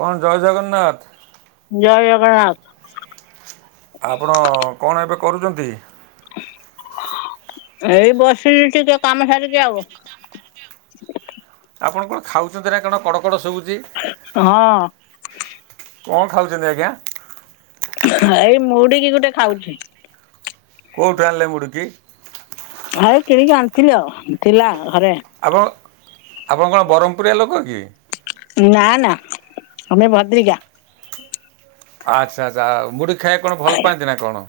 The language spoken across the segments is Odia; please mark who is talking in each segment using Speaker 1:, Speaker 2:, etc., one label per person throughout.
Speaker 1: କଣ ଜୟ ଜଗନ୍ନାଥ
Speaker 2: ଜୟ ଜଗନ୍ନାଥ
Speaker 1: ଆପଣ କଣ ଏବେ କରୁଛନ୍ତି
Speaker 2: ଏଇ ବସିିଲି ଟିକେ କାମ ସାରିକି ଆଉ
Speaker 1: ଆପଣ କଣ ଖାଉଛନ୍ତି ନା କଣ କଡ଼କଡ଼ ଶୁବୁଚି
Speaker 2: ହଁ
Speaker 1: କଣ ଖାଉଛନ୍ତି ଆଜ୍ଞା
Speaker 2: ହାଇ ମୁଡିକି ଗୋଟେ ଖାଉଛି
Speaker 1: କେଉଠାଣିଲେ ମୁଡ଼ୁକି
Speaker 2: ଭାଇ କିଣିକି ଆଣିଥିଲି ଆଉ ଥିଲା ଘରେ
Speaker 1: ଆପଣ ଆପଣ କଣ ବ୍ରହ୍ମପୁରଆ ଲୋକ କି
Speaker 2: ନା ନା ଆମେ ଭଦ୍ରିକା
Speaker 1: ଆଚ୍ଛା ଆଚ୍ଛା ମୁଡ଼ି ଖାଇବା କଣ ଭଲ ପାଆନ୍ତି ନା କଣ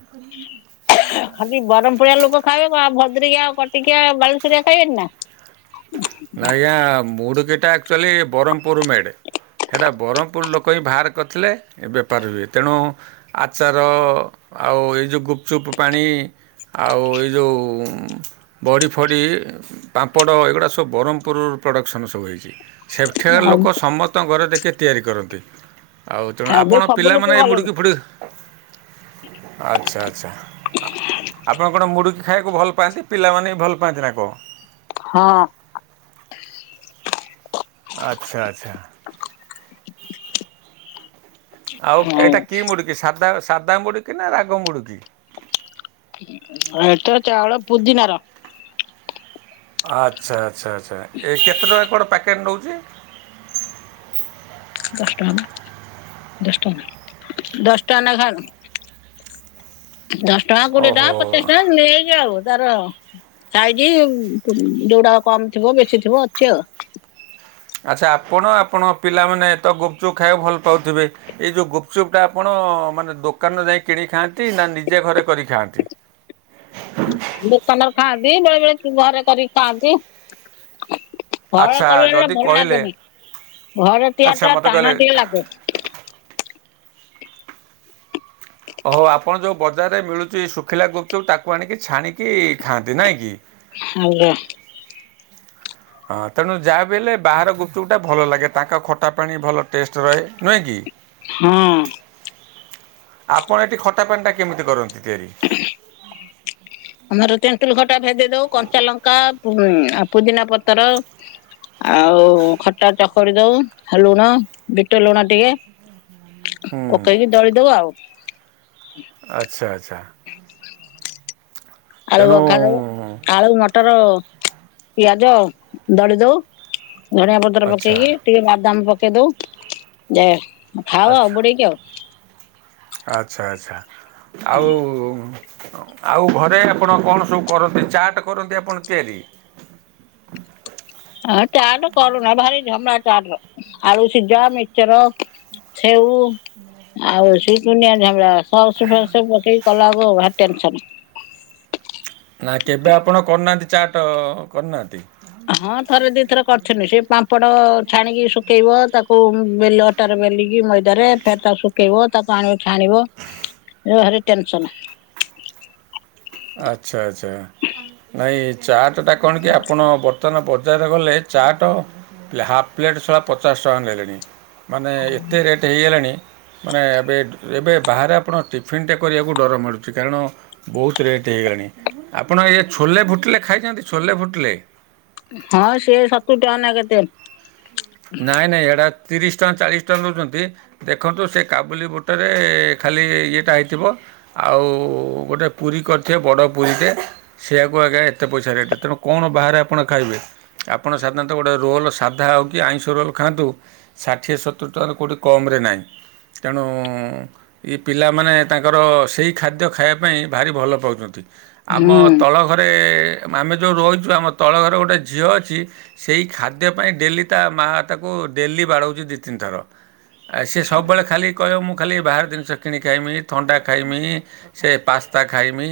Speaker 2: ଖାଲି ବରମ ପୁରିଆ ଲୋକ ଖାଇବେ ଆଉ ଭଦ୍ରିକା ଆଉ କଟିକିଆ ବାଲେଶରିଆ ଖାଇବେନି ନା ହ [unintelligible]
Speaker 1: ଆଜ୍ଞା ମୁଡକିଟା ଆଚୁଆଲି ବ୍ରହ୍ମପୁରରୁ ମେଡେ ସେଇଟା ବ୍ରହ୍ମପୁର ଲୋକ ହିଁ ବାହାର କରିଥିଲେ ଏ ବେପାର ହୁଏ ତେଣୁ ଆଚାର ଆଉ ଏଇ ଯ ଗୁପଚୁପ୍ ପାଣି ଆଉ ଏ ଯ ବଡ଼ିଫଡ଼ି ପାମ୍ପଡ଼ ଏଗୁଡ଼ା ତ ବ୍ରହ୍ମପୁରର ପ୍ରଡ଼କ୍ସନ୍ ସବୁ ହୋଇଇଛି ସେଠାରେ ଲୋକ ସମ ତଙ୍କ ଘରେ ଦେଖି ତିଆରି କରନ୍ତି ଆଉ ତେଣୁ
Speaker 2: ଏବେ
Speaker 1: ଆପଣ
Speaker 2: ସବୁ ଲୋକ
Speaker 1: ପିଲାମାନେ ଏ
Speaker 2: ଗଲେଣି
Speaker 1: ମୁଡ଼ିକି ଫୁଡ଼ି [unintelligible] ଆଚ୍ଛା ଆଚ୍ଛା ଆ। ଆପଣ କଣ ମୁଡ଼ିକି ଖାଇବାକୁ ଭଲ ପାଆନ୍ତି ପିଲାମାନେ ବି ଭଲ ପାଆନ୍ତି ନା କଣ।
Speaker 2: ହଁ।
Speaker 1: ଆଚ୍ଛା ଆଚ୍ଛା। ଆଉ
Speaker 2: ହଉ
Speaker 1: ଏଇଟା କି ମୁଡ଼ିକି ସାଧା ସାଧା ମୁଡ଼ୁିକି ନା ରାଗ ମୁଡ଼ୁିକି।
Speaker 2: [unintelligible] ଏଟା ଚାଉଳ ପୁଦିିନା ର।
Speaker 1: ଆଚ୍ଛା ଆଚ୍ଛା ଆଚ୍ଛା ଏ କେତେ ଟଙ୍କା କଣ ପ୍ୟାକେଟ୍ ନେଉଛି।
Speaker 2: ଦଶ ଟଙ୍କ ଦଶଟଙ୍କା ଦଶଟା ନେଖା [inaudible] ଦଶ ଟଙ୍କା କୋଡିଏ
Speaker 1: ଓହୋ
Speaker 2: ଟଙ୍କା ପଚିଶି ଟଙ୍କା ନେଇକି ଆଉ ତାର। ଖାଇକି ଯୋଉଟା କମ ଥିବ ବେଶୀ ଥିବ ଅଛି ଆଉ।
Speaker 1: ଆଚ୍ଛା ଆପଣ ଆପଣ ପିଲାମାନେ ତ ଗୋପଚୁପ୍ ଖାଇବାକୁ ଭଲ ପାଉଥିବେ। ଏଇ ଯ ଗୁପୁଚୁପୁଟା ଆପଣ ମାନେ ଦୋକାନରେ ଯାଇ କିଣି ଖାଆନ୍ତି ନା ନିଜେ ଘରେ କରି ଖାଆନ୍ତି।
Speaker 2: ଦୋକାନରେ ଖାଆନ୍ତି ନହେଲେ ଘରେ କରିକି ଖାଆନ୍ତି। [unintelligible] ଘରେ
Speaker 1: ଆଚ୍ଛା
Speaker 2: କରଲେ
Speaker 1: ଯଦି
Speaker 2: ଭଲ
Speaker 1: କହିଲେ
Speaker 2: ଲାଗେନି ଘରେ ତିଆ
Speaker 1: ଆଚ୍ଛା
Speaker 2: ଟା
Speaker 1: ମୋତେ କହିଲେ
Speaker 2: ଟାଣ ଟିକେ ଲାଗେ।
Speaker 1: ଓ ହଉ ଆପଣ ଯୋଉ ବଜାରରେ ମିଳୁଛି ଶୁଖିଲା ଗୁପୁଚୁପୁ ତାକୁ ଆଣିକି ଛାଣିକି ଖାଆନ୍ତି ନାହିଁ କି।
Speaker 2: ହାଉଲ।
Speaker 1: ହଁ ତେଣୁ ଯାହାବି ହେଲେ ବାହାର ଗୁପୁଚୁପୁଟା ଭଲ ଲାଗେ ତାଙ୍କ ଖଟା ପାଣି ଭଲ ଟେଷ୍ଟ ରହେ ନୁହେଁ କି।
Speaker 2: ହଁ।
Speaker 1: ଆପଣ ଏଠି ଖଟା ପାଣି ଟା କେମିତି କରନ୍ତି ତିଆରି।
Speaker 2: [unintelligible] ଆମର ତେନ୍ତୁଲୁ ଖଟା ଭେଦେଇ ଦଉ କଞ୍ଚା ଲଙ୍କା ପୁଦିନା ପତର। ଆଉ ଖଟା ଚକଡି ଦଉ ଲୁଣ ବିଟ ଲୁଣ ଟିକେ।
Speaker 1: ହୁଁ
Speaker 2: ପକେଇକି ଦଳିଦବୁ ଆଉ।
Speaker 1: ଆଚ୍ଛା ଆଚ୍ଛା।
Speaker 2: ଆଳୁ
Speaker 1: ତେଣୁ
Speaker 2: ଭକାନୁ। ଆଳୁ ମଟର ପିଆଜ ଦଳି ଦଉ ଧଣିଆ ପ
Speaker 1: ଆଚ୍ଛା
Speaker 2: ପକେଇକି ଟିକେ ବାଦାମ ପକେଇ ଦଉ ଯେ ଖାଅ ଆଉ
Speaker 1: ଆଚ୍ଛା
Speaker 2: ବୁଡେଇକି ଆଉ।
Speaker 1: ଆଚ୍ଛା ଆଚ୍ଛା ଆଉ। ଆଉ ଆଉ ଘରେ ଆପଣ କଣ ସବୁ କରନ୍ତି ଚାଟ୍ କରନ୍ତି ଆପଣ ତିଆରି।
Speaker 2: ହାଁ ଚାଟ କରୁନା ଭାରି ଝାମଡା ଚାଟ ର ଆଳୁ ସିଝା ମିଚର। ସେଉ ଆଉ ସେ ଦୁନିଆ ଝାମେଲା। ସସ ଫସ ପକେଇ କଲାବେଳକୁ ଭାରି ଟେନସନ।
Speaker 1: ନା କେବେ ଆପଣ କରିନାହାନ୍ତି ଚାଟ୍ କରିନାହାନ୍ତି।
Speaker 2: ହଁ ଥରେ ଦି ଥର କରିଥିନି ସେ ପାମ୍ପଡ଼ ଛାଣିକି ଶୁଖେଇବ ତାକୁ ବେଲ। ତାର ବେଲିକି ମଇଦାରେ ଫେରେ ତାକୁ ଶୁଖେଇବ ତାକୁ ଆଣିବ ଛାଣିବ ଏ ଭାରି ଟେନସନ।
Speaker 1: ଆଚ୍ଛା ଆଚ୍ଛା ନାଇଁ ଚାଟ୍ ଟା କଣ କି ଆପଣ। ବର୍ତ୍ତମାନ ପଜାର ଗଲେ ଚାଟ ହାଫ୍ ପ୍ଲେଟ୍ ସଳା ପଚାଶ ଟଙ୍କା ନେଲେଣି। ମାନେ ଏତେ ରେଟ୍ ହେଇଗଲାଣି। ମାନେ ଏବେ ଏବେ ବାହାରେ ଆପଣ ଟିଫିନ୍ ଟେ କରିବାକୁ ଡର ମାଡୁଛି କାରଣ ବହୁତ ରେଟ୍। ହେଇଗଲାଣି ଆପଣ ଏ ଛୋଲେ ଭୁଟିଲେ ଖାଇଥାନ୍ତି ଛୋଲେ ଭୁଟିଲେ।
Speaker 2: ହଁ ସିଏ ସତୁୁରି ଟଙ୍କା ନା କେତେ?
Speaker 1: ନାଇଁ ନାଇଁ ଏଇଟା ତିରିଶି ଟଙ୍କା ଚାଳିଶି ଟଙ୍କା ନଉଛନ୍ତି। ଦେଖନ୍ତୁ ସେ କାବୁଲି ବୁଟରେ ଖାଲି ଇଏଟା ହେଇଥିବ। ଆଉ ଗୋଟେ ପୁରୀ କରିଥିବେ ବଡ ପୁରୀଟେ। ସେଆକୁ ଆଜ୍ଞା ଏତେ ପଇସା ରେଟ୍ ତେଣୁ କଣ ବାହାରେ ଆପଣ ଖାଇବେ? ଆପଣ ଚାଲନ୍ତୁ ଗୋଟେ ରୋଲ୍ ସାଧା ଆଉ। କି ଆଇଁଷ ରୋଲ୍ ଖାଆନ୍ତୁ ଷାଠିଏ ସତୁରି ଟଙ୍କାରୁ କୋଉଠି କମରେ ନାହିଁ ତେଣୁ। ଏଇ ପିଲାମାନେ ତାଙ୍କର ସେଇ ଖାଦ୍ୟ ଖାଇବା ପାଇଁ ଭାରି ଭଲ ପାଉଛନ୍ତି। ଆମ
Speaker 2: ହୁଁ
Speaker 1: ତଳ ଘରେ। ଆମେ ଯୋଉ ରହୁଛୁ ଆମ ତଳ ଘରେ ଗୋଟେ ଝିଅ ଅଛି ସେଇ ଖାଦ୍ୟ ପାଇଁ ଡେଲି ତା ମାଆ ତାକୁ ଡେଲି ବାଡଉଚି ଦି ତିନ ଥର। ଆଇ ସିଏ ସବୁବେଳେ ଖାଲି କହିବ ମୁଁ ଖାଲି ବାହାର ଜିନିଷ କିଣି ଖାଇମି ଥଣ୍ଡା ଖାଇମି। ସେ ପାସ୍ତା ଖାଇମି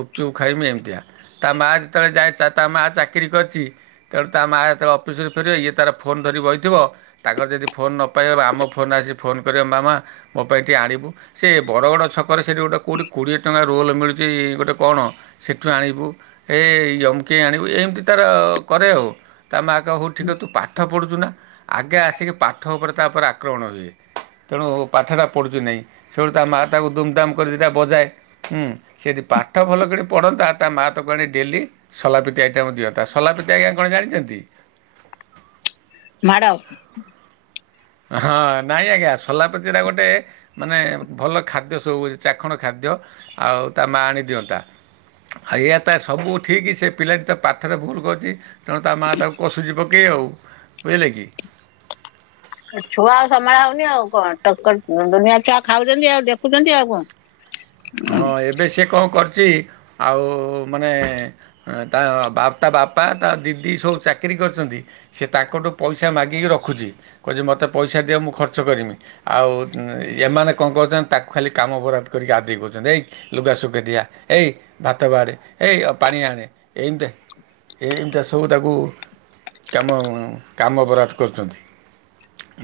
Speaker 1: ଗୁପଚୁପ ଖାଇମି ଏମିତିଆ। ତା ମାଆ ଯେତେବେଳେ ଯାଏ ଚା ତା ମା ଚାକିରି କରିଛି ତେଣୁ ତା ମାଆ ଯେତେବେଳେ ଅଫିସରେ ଫେରିବ ଇଏ ତାର ଫୋନ୍ ଧରି ବହିଥିବ ତାଙ୍କର ଯଦି ଫୋନ ନ ପାଇବା ଆମ ଫୋନରେ ଆସି ଫୋନ୍ କରିବ ମାମା ମୋ ପାଇଁ ଏଠି ଆଣିବୁ। ସେ ବଡ଼ଗଡ଼ ଛକରେ ସେଠି ଗୋଟିଏ କୋଡ଼ିଏ ଟଙ୍କା ରୋଲ୍ ମିଳୁଛି ଗୋଟେ କଣ। ସେଠୁ ଆଣିବୁ ଏଇ ଅମକେଇ ଆଣିବୁ ଏମିତି ତାର କରେ ଆଉ। ତା ମାଆ କହିବ ହଉ ଠିକ ତୁ ପାଠ ପଢ଼ୁଛୁ ନା ଆଗେ ଆସିକି ପାଠ ଉପରେ ତାପରେ ଆକ୍ରମଣ ହୁଏ। ତେଣୁ ପାଠଟା ପଢ଼ୁଛି ନାହିଁ ସେଳୁ ତା ମାଆ ତାକୁ ଦୁମ ଧାମ କରି ଦିଟା ବଜାଏ। ହୁଁ ସେଯେ ପାଠ ଭଲ କରି ପଢ଼ନ୍ତା ତା ମା ତ କୁଆଡେ ଡେଲି ସୋଲାପ୍ରିତି ଆଇଟାମ୍ ଦିଅତା ସୋଲାପ୍ରିତି ଆଜ୍ଞା କଣ ଜାଣିଛନ୍ତି?
Speaker 2: ମାଡ।
Speaker 1: ହଁ ନାଇଁ ଆଜ୍ଞା ସୋଲାପତିରା ଗୋଟେ ମାନେ ଭଲ ଖାଦ୍ୟ ସବୁ ଚାଖଣ ଖାଦ୍ୟ ଆଉ ତା ମା ଆଣିଦିଅନ୍ତା। ଏୟାତ ସବୁ ଠିକ୍ ସେ ପିଲାଟି ତ ପାଠରେ ଭୁଲ କରୁଚି। ତେଣୁ ତା ମାଆ ତାକୁ କଷୁଛି ପକେଇ ଆଉ ବୁଝିଲେ କି।
Speaker 2: ଛୁଆ ଆଉ ସମ୍ଭାଳ ହଉନି ଆଉ କଣ ତକର ଦୁନିଆ ଛୁଆ ଖାଉଛନ୍ତି ଆଉ ଦେଖୁଛନ୍ତି ଆଉ କଣ। [inaudible]
Speaker 1: ହଁ ଏବେ ସେ କଣ କରିଛି ଆଉ ମାନେ ଆ ତା ବାପ ତାବାପା ତା ଦିଦି ସବୁ ଚାକିରି କରିଛନ୍ତି ସେ ତାଙ୍କଠୁ ପଇସା ମାଗିକି ରଖୁଛି। କହୁଛି ମୋତେ ପଇସା ଦିଅ ମୁଁ ଖର୍ଚ୍ଚ କରିମି। ଆଉ ଏମାନେ କଣ କରୁଛନ୍ତି ତାକୁ ଖାଲି କାମ ବରାଦ କରିକି ଆଦେଇ କରୁଛ ଏଇ ଲୁଗାସୁଖେଇ ଦେଇଆ। ଏଇ ଭାତ ବାଢେ ଏଇ ପାଣି ଆଣେ ଏମତିଆ। ଏମିତିଆ ସବୁ ତାକୁ କାମ କାମ ବରାଦ କରୁଛନ୍ତି।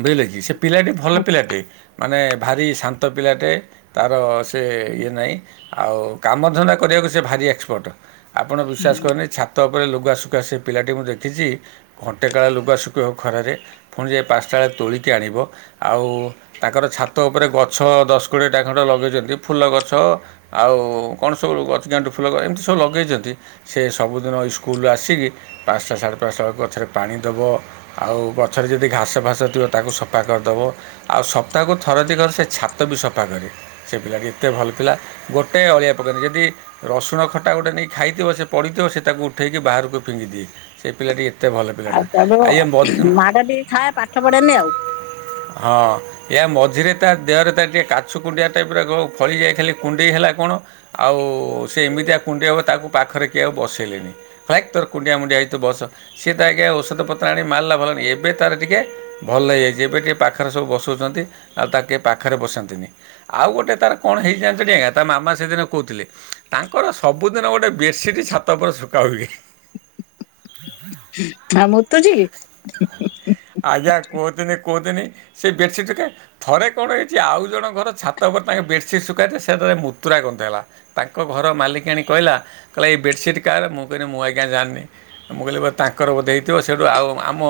Speaker 1: ବୁଝିଲେ କି। ସେ ପିଲାଟି ଭଲ ପିଲାଟେ ମାନେ ଭାରି ଶାନ୍ତ ପିଲାଟେ ତାର ସେ ଇଏ ନାହିଁ ଆଉ କାମଧନ୍ଦା କରିବାକୁ ସେ ଭାରି ଏକ୍ସପର୍ଟ ଆପଣ ବିଶ୍ୱାସ କରଵେନି ଛାତ ତାପରେ ଲୁଗା ଶୁଖା ସେ ପିଲାଟି ମୁଁ ଦେଖିଛି ଘଣ୍ଟେ କାଳେ ଲୁଗା ଶୁଖେଇବ ଖରାରେ। ପୁଣି ଯାଇ ପାଞ୍ଚଟା ବେଳେ ତୋଳିକି ଆଣିବ। ଆଉ ତାଙ୍କର ଛାତ ଉପରେ ଗଛ ଦଶ କୋଡ଼ିଏ ଟା ଖଣ୍ଡେ ଲଗେଇଛନ୍ତି ଫୁଲ ଗଛ। ଗଛ ଆଉ କଣ ସବୁ ଗଛ ଗେଣ୍ଡୁ ଫୁଲଗ ଏମିତି ସବୁ ଲଗେଇଛନ୍ତି। ସେ ସବୁଦିନ ଏଇ ସ୍କୁଲରୁ ଆସିକି ପାଞ୍ଚଟା ସାଢ଼େ ପାଞ୍ଚଟା ବେଳକୁ ଗଛରେ ପାଣି ଦେବ। ଆଉ ଗଛରେ ଯଦି ଘାସ ଫାସ ଥିବ ତାକୁ ସଫା କରିଦେବ। ଆଉ ସପ୍ତାହକୁ ଥର ଦି ଥର ସେ ଛାତ ବି ସଫା କରେ ସେ ପିଲାଟି ଏତେ ଭଲ। ପିଲା ଗୋଟେ ଅଳିଆ ପକେବନି ଯଦି ରସୁଣ ଖଟା ଗୋଟେ ନେଇ ଖାଇଥିବ ସେ ପଡ଼ିଥିବ ସେ ତାକୁ ଉଠେଇକି ବାହାରକୁ ଫିଙ୍ଗିଦିଏ ସେ ପିଲାଟି ଏତେ ଭଲ ପିଲାଟା
Speaker 2: ଆଉ ବାବୁ
Speaker 1: ଇଏ
Speaker 2: ମାଡ ଟିକେ ଖାଏ ପାଠ ପଢେନି ଆଉ।
Speaker 1: ହଁ ୟା ମଝିରେ ତା ଦେହରେ ତାର ଟିକେ କାଛୁ କୁଣ୍ଡିଆ ଟାଇପରକ ଫଳି ଯାଏ ଖାଲି। କୁଣ୍ଡେଇ ହେଲା କଣ ଆଉ ସେ ଏମିତିଆ କୁଣ୍ଡେଇ ହେବ ତାକୁ ପାଖରେ କିଏ ଆଉ ବସେଇଲେନି। ଭାକ ତୋର କୁଣ୍ଡିଆ ମୁଣ୍ଡିଆ ହେଇଛି ତୁ ବସ। ସିଏ ତ ଆଜ୍ଞା ଔଷଧପତ୍ର ଆଣି ମାରିଲା ଭଲ ହେଲ ଏବେ ତାର ଟିକିଏ ଭଲ ହେଇଯାଇଛି ଏବେ ଟିକେ ପାଖରେ ସବୁ ବସୋଉଛନ୍ତି ଆଉ ତାକୁ କିଏ ପାଖରେ ବସାନ୍ତିନି। ଆଉ ଗୋଟେ ତାର କଣ ହେଇଚି ଯାଣିଛନ୍ତି ଆଜ୍ଞା ତା ମାମା ସେଦିନ କହୁଥିଲେ। ତାଙ୍କର ସବୁଦିନ ଗୋଟେ ବେଡ଼ସିଟ୍ ଛାତ ଉପରେ ଶୁଖା ହୁଏ।
Speaker 2: ଆଉ ମୁତୁଛି କି।
Speaker 1: ଆଜ୍ଞା କୁହନ୍ତୁନି କୁହନ୍ତୁନି ସେ ବେଡସିଟରେ ଥରେ କଣ ହେଇଛି ଆଉ ଜଣଙ୍କ ଘର ଛାତ ଉପରେ ତାଙ୍କେ ବେଡସିଟ୍ ସୁଖ୍ କାନ୍ତି ସେତେବେଳେ ମୁତୁରା ଗନ୍ଧେଇଲା ତାଙ୍କ ଘର ମାଲିକାଣୀ କହିଲା କହିଲା ଏଇ ବେଡସିଟ କାହାର ମୁଁ କହିଲି ମୁଁ ଆଜ୍ଞା ଜାଣିନି। ମୁଁ କହିଲି ତାଙ୍କର ବୋଧେ ହୋଇଥିବ ସେଇଠୁ ଆଉ ଆମ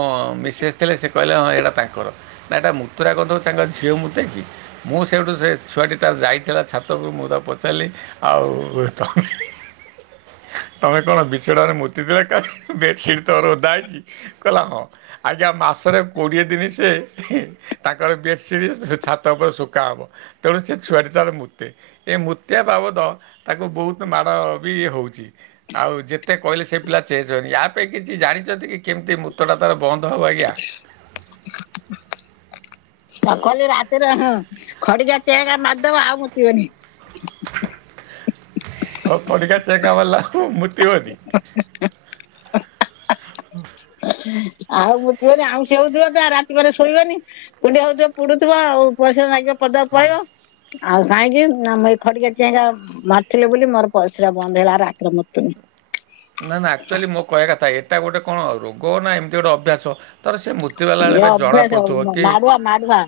Speaker 1: ମିସେସ ଥିଲେ ସେ କହିଲେ ହଁ ଏଟା ତାଙ୍କର। ନା ଏଇଟା ମୁତୁରା ଗନ୍ଧ ତାଙ୍କ ଝିଅ ମୁତେ କି? ମୁଁ ସେଇଠୁ ସେ ଛୁଆଟି ତା ଯାଇ ଥିଲା ଛାତକୁ। ମୁଁ ତାକୁ ପଚାରିଲି ଆଉ ତ ତମେ କଣ ବିଛଣାରେ ମୁତୀଥିଲ କାଲି ବେଡସିଟ ତମର ଓଦା ହେଇଛି। କହିଲା ହଁ ଆଜ୍ଞା ମାସରେ କୋଡିଏ ଦିନ ସେ ତାଙ୍କର ବେଡସିଟ୍ ସେ ଛାତ ଉପରେ ଶୁଖା ହବ। ତେଣୁ ସେ ଛୁଆଟି ତାର ମୂତେ ଏ ମୂତିବା ବାବଦ ତାକୁ ବହୁତ ମାଡ଼ ବି ହେଉଛି। ଆଉ ଯେତେ କହିଲେ ସେ ପିଲା ଚେଞ୍ଜ ହେଉନୀ। ୟା ପାଇଁ କିଛି ଜାଣିଛନ୍ତି କି କେମିତି ମୁୂତଟା ତାର ବନ୍ଦ ହେବ ଆଜ୍ଞା।
Speaker 2: ତା କହିଲେ ରାତିରେ ହଁ ଖଡିିକା ଚେଁ ମାରିଦବ। ଆଉ ମୁତୀବନି।
Speaker 1: ଓ ଖଡ଼ିକା ଚେଙ୍କା ମାରିଲେ ଆଉ ମୂତିବନି?
Speaker 2: [unintelligible] ଆଉ ମୂତିବନି ଆଉଁସି ହେଉଥିବ ତ ରାତିକରେ ଶୋଇବନି। କୁଣ୍ଡେଇ ହଉଥିବ ପୁଡୁଥିବ ଆଉ। ପରିସ୍ରା ନାଗିବ ପଦାକୁ ପଳେଇବ। ଆଉ କାହିଁକି ନା ମୁଁ ଏଇ ଖଡିକା ଚେଞ୍ଜହବ। ମାରିଥିଲେ ବୋଲି ମୋର ପରିସ୍ରା ବନ୍ଦ ହେଲା। ଆଉ ରାତିରେ ମୁତୁନି।
Speaker 1: ନା ନା ଆକ୍ଚୁଆଲି ମୋ କଇଆ କଥା। ଏଟା ଗୋଟେ କଣ ରୋଗ ନା ଏମତି ଗୋଟେ ଅଭ୍ୟାସ। ତାର ସେ ମୁତିବାଲା
Speaker 2: ଇଏ
Speaker 1: ବେଳେ ଏବେ ଜଣାପଡ଼ୁଥିବ କି?
Speaker 2: ମାଡୁଆ।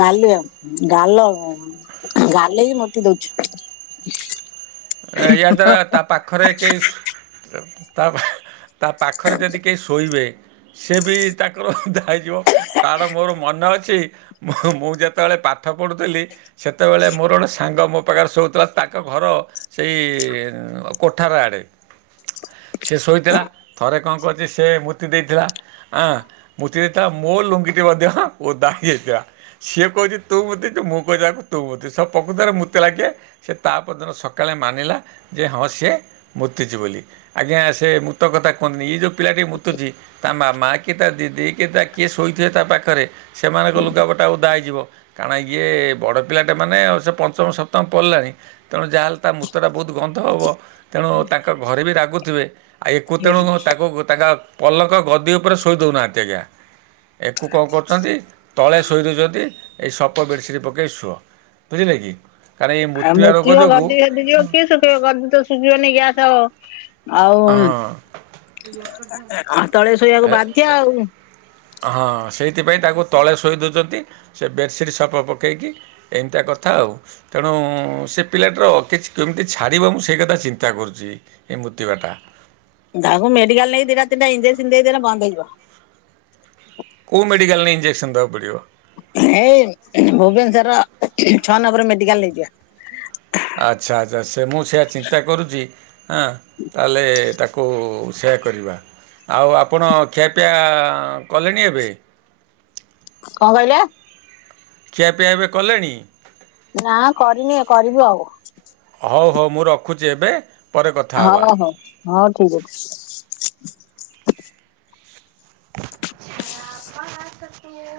Speaker 2: ଗାଲି ଆଉ ଗାଲ କଣ? ଗାଲେଇକି ମୁତି ଦୋଉଛି।
Speaker 1: ଏହାଦ୍ୱାରା ତା ପାଖରେ କେହି ଶୁ ତା ପା ହେଁ ତା ପାଖରେ ଯେଦି କେହି ଶୋଇବେ ସେ ବି ତାଙ୍କର ଓଦା ହେଇଯିବ କାର ମୋର ମନ ଅଛି ମୁଁହୁଁ ମୁଁ ଯେତେବେଳେ ପାଠ ପଢ଼ୁଥିଲି। ସେତେବେଳେ ମୋର ଗୋଟେ ସାଙ୍ଗ ମୋ ପାଖେରେ ଶୋଉଥିଲା। ତା ଙ୍କ ଘର ସେଇ ଇ ଇ ଉଁ କୋଠାର ଆଡ଼େ। ସିଏ ଶୋଇଥିଲା। ଥରେ କଁ କରିଚି ସେ ମୁତି ଦେଇଥିଲା। ଆଁ ମୁତି ଦେଇ ଥେଲା। ମୋ ଲୁଙ୍ଗିଟି ମଧ୍ୟ ଓଦା ହେଇ ଯାଇଥିଲା। ସିଏ କୋଉଚି ତୁ ମୁତି ଚୁ, ମୁଁ କଇଦେଲାକୁ ତୁ ମୁତି ଛୁ। ସ ପକୁତରେ ମୁତିଲା କିଏ? ସେ ତା ପରଦିନ ସ କାଳେ ମାନିଲା ଯେ ହଁ ସିଏ ମୁତିଚି ବୋଲି। ଆଜ୍ଞା! ସେ ଭୂତ କଥା କୁଅନ୍ତିନି। ଇଏ ଯୋଉ ପିଲାଟି ମୁତୁଚି ତା ମାମା କି? ତା ଦିଦି କି? ତା କିଏ ଶୋଇଥିବେ ତା ପାଖରେ ସେମାନଙ୍କ ଲୁଗାପଟା ଓଦା ହେଇଯିବ। କାଣା ଇଏ ଏ ବଡ଼ ପିଲାଟେ ମାନେ। ସେ ପଞ୍ଚମ ସପ୍ତମ ପଲାଣି। ତେଣୁ ଯାହାହେଲେ ତା ମୁୂତ ଟା ବହୁତ ଗନ୍ଧ ହବ। ତେଣୁ ତାଙ୍କ ଘରେ ବି ରାଗୁଥିବେ। ଏକୁ ତେଣୁ ତାକୁ ତାଙ୍କା ପଲଙ୍କ ଗଦି ଓପେରେ ଶୋଇ ଦଉନାହାନ୍ତି ଆଜ୍ଞା!। ଏକୁ କଁ କରୁଚନ୍ତି। ତଳେ ଶୋଇ ଦଉଚନ୍ତି। ଏଇ ସପ ବେଡ଼ସିଟ୍ ପକେଇ ଶୁଅ। ବୁଝିଲେ କି କାରଣ ଏଇ
Speaker 2: ଆଉ
Speaker 1: ମୁତିବା ରୋଗ
Speaker 2: ମୁତିବ
Speaker 1: ଯୋଗୁ
Speaker 2: ଗଦି ଗଦି ଯିବ କିଏ ଶୁକେଇବ। ଗଦି ତ ଶୁଜିବନି ଗ୍ୟାସ ହବ। ଆଉ
Speaker 1: ହଁ
Speaker 2: ଉଁ ତଳେ ଶୋଇଆକୁ ବାଧ୍ୟ ଆଉ।
Speaker 1: ହଁଅଁ ସେଇଥିପାଇଁ ତାକୁ ତଳେ ଶୋଇ ଦୋଉଚନ୍ତି। ସେ ବେଡ଼ସିଟ୍ ସପ ପକେଇକି ଏନ୍ତିଆ କଥା ଆଉ। ତେଣୁ ଉଁ ଉଁ ଉଁ ସେ ପିଲାଟିର କିଛି କେମିତି ଛାଡ଼ିବ? ମୁଁ ସେଇ କଥା ଚିନ୍ତା କରୁଚି। ଏ ମୁତିବାଟା।
Speaker 2: ଧାଗୁ ମେଡିକାଲ୍ ନେଇ ଦିଟା ତିନଟା ଇଞ୍ଜସିନ୍ ଦେଇଦେଲେ ବନ୍ଦ ହେଇଯିବ।
Speaker 1: କୋଉ ମେଡ଼ିିକାଲ ନେଇ ଇଞ୍ଜେକସନ ଦବାକୁ ପଡ଼ିବ।
Speaker 2: ଏଇ ଭୁବେନେଶର ଛଅ ନମ୍ବର ମେଡିକାଲ୍ ନେଇଯିବା।
Speaker 1: ଆଚ୍ଛା! ଆଚ୍ଛା! ସେ ମୁଁ ସେଆ ଚିନ୍ତା କରୁଚି ଆଁ ତାହେଲେ ତାକୁ ସେୟା କରିବା। ଆଉ ଆପଣ ଖିଆପିଆ କଲେଣି ଏବେ।
Speaker 2: କଁ କଇଲେ?
Speaker 1: ଖିଆପିଆ ଏବେ କଲେଣି?
Speaker 2: ନା କରିନି ଏ କରିବୁ ଆଉ।
Speaker 1: ହଉ ହଉ ମୁଁ ରଖୁଚି ଏବେ। ପରେ କଥା ହେବା
Speaker 2: ହଅ ହଅ, ହଁ ଠିକ ଅଛି।
Speaker 1: ଆ କଣ କିଏ [inaudible]